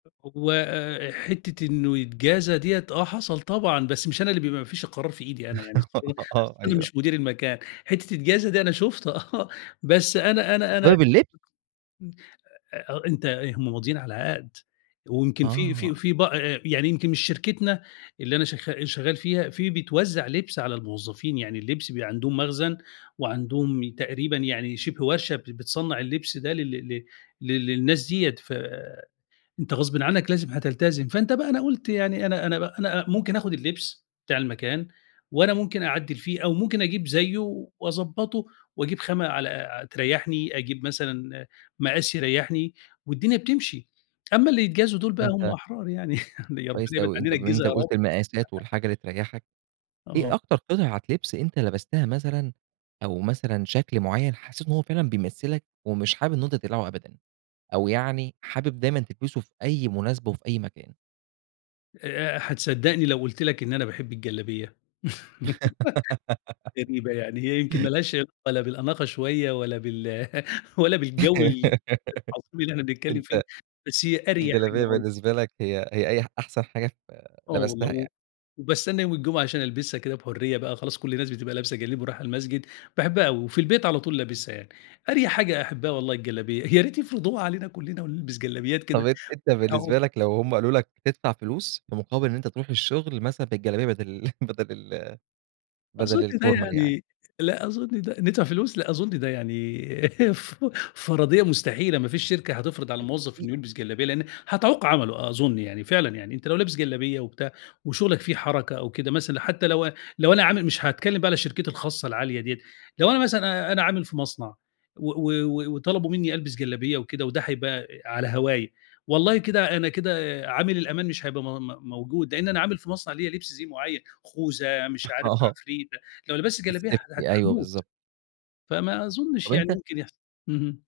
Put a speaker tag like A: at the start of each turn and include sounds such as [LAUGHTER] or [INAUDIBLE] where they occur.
A: وحتّة إنه يتجازى ديّة، آه حصل طبعًا، بس مش أنا اللي بيبقى ما فيش القرار في إيدي أنا، يعني
B: [LAUGHS]
A: [UNINTELLIGIBLE]
B: آه
A: أنا
B: أيوه.
A: مش مدير المكان، حتّة يتجازى دي، أنا شُفت آه. بس أنا أنا أنا
B: تجرّب اللب
A: إمم. أ أنت إيه، هم ماضيين على عَقْد. ويمكن في في
B: آه.
A: في بأ يعني يمكن من شركتنا اللي أنا شغ شغّال فيها، في بيتوزّع لِبْس على الموظفين. يعني اللبس بيبقى عندهم مخزن وعندهم تقريبًا يعني شِبه ورشة ب بتصنّع اللِبْس ده لل ل لل للناس ديّة ف أنت غصبٍ عنّك لازم هتلتزم. فأنت بقى أنا قُلت يعني أنا أنا ب أنا ممكن آخُد اللبس بتاع المكان وأنا ممكن أعدِّل فيه أو ممكن أجيب زيّه وأضبّطه وأجيب خامة على ع تريّحني، أجيب مثلًا مقاس يريّحني والدنيا بتمشي، أمّا اللي يتجازوا دُول بقى هم
B: أنت
A: أحرار يعني [CHUCKLES] ربنا
B: كويس
A: يبعد
B: أوي. أنت
A: عنّنا
B: بما إن
A: الجِزا يا رب.
B: قُلت المقاسات والحاجة اللي تريّحك،
A: آه.
B: إيه أكتر قطعة لِبْس أنت لبستها مثلًا أو مثلًا شكل معيّن حسّيت إن هو فعلًا بيمثِّلك ومش حابب إنه أنت تقلعه أبدًا أو يعني حابب دايمًا تلبسه في أي مناسبة وفي أي مكان؟
A: آآ هتصدّقني لو قُلت لك إن أنا باحب الجلابية؟ [LAUGHS]
B: [LAUGHS]
A: غريبة، يعني هي يمكن ما لهاش علاقة لا بالأناقة شوية ولا بال [CHUCKLES] ولا بالجو ال العظيم اللي إحنا
B: [LAUGHS]
A: بنتكلّم فيه،
B: أنت
A: بس هي أريح حاجة
B: الجلابية
A: وال
B: بالنسبة لك هي هي أي أحسن حاجة ف
A: آه والله.
B: لبستها يعني.
A: و وباستنّى يوم الجمعة عشان ألبسها كده بحُريّة بقى، خلاص كل الناس بتبقى لابسة جلاليب ورايحة المسجد، باحبها أوي. وفي البيت على طول لابسها يعني، أريح حاجة أحبّها والله الجلابية، يا ريت يفرضوها علينا كُلّنا ونلبس جلابيات
B: طب
A: كده
B: أنت أنت
A: [UNINTELLIGIBLE]
B: بالنسبة لك لو هم قالوا لك تدفع فلوس في مقابل إن أنت تروح الشغل مثلًا بالجلابية بَدَل [CHUCKLES] بَدَل ال بَدَل
A: أظُن ده
B: الفورمال يعني.
A: يعني لأ أظُن ده ندفع فلوس! لأ أظُن ده يعني [CHUCKLES] ف فَرَضيّة مستحيلة، ما فيش شركة هتفرض على الموظف
B: [UNINTELLIGIBLE]
A: إنه يلبس جلابية لإن هتعوق عمله أظُن يعني، فعلًا يعني أنت لو لابس جلابية وبتاع وشغلك فيه حركة أو كده مثلًا حتى لو لو أنا عامل مش هاتكلّم بقى على شركتي الخاصة العالية ديّة، لو أنا مثلًا أنا عامل في مصنع و و و وطلبوا منّي ألبس جلابية وكده وده هيبقى على هواية، والله كده أنا كده عامل الأمان مش هيبقى م م موجود، لإن أنا عامل في مصنع ليّا لِبْس زِي معيّن، خوذة مش
B: [CHUCKLES]
A: عارف
B: أها.
A: عفريتة، لو لبست جلابية
B: الSafety. أيوه
A: هاموت.
B: بالضبط.
A: فما أظُنّش
B: طب
A: يعني
B: أنت
A: ممكن يحص اهم.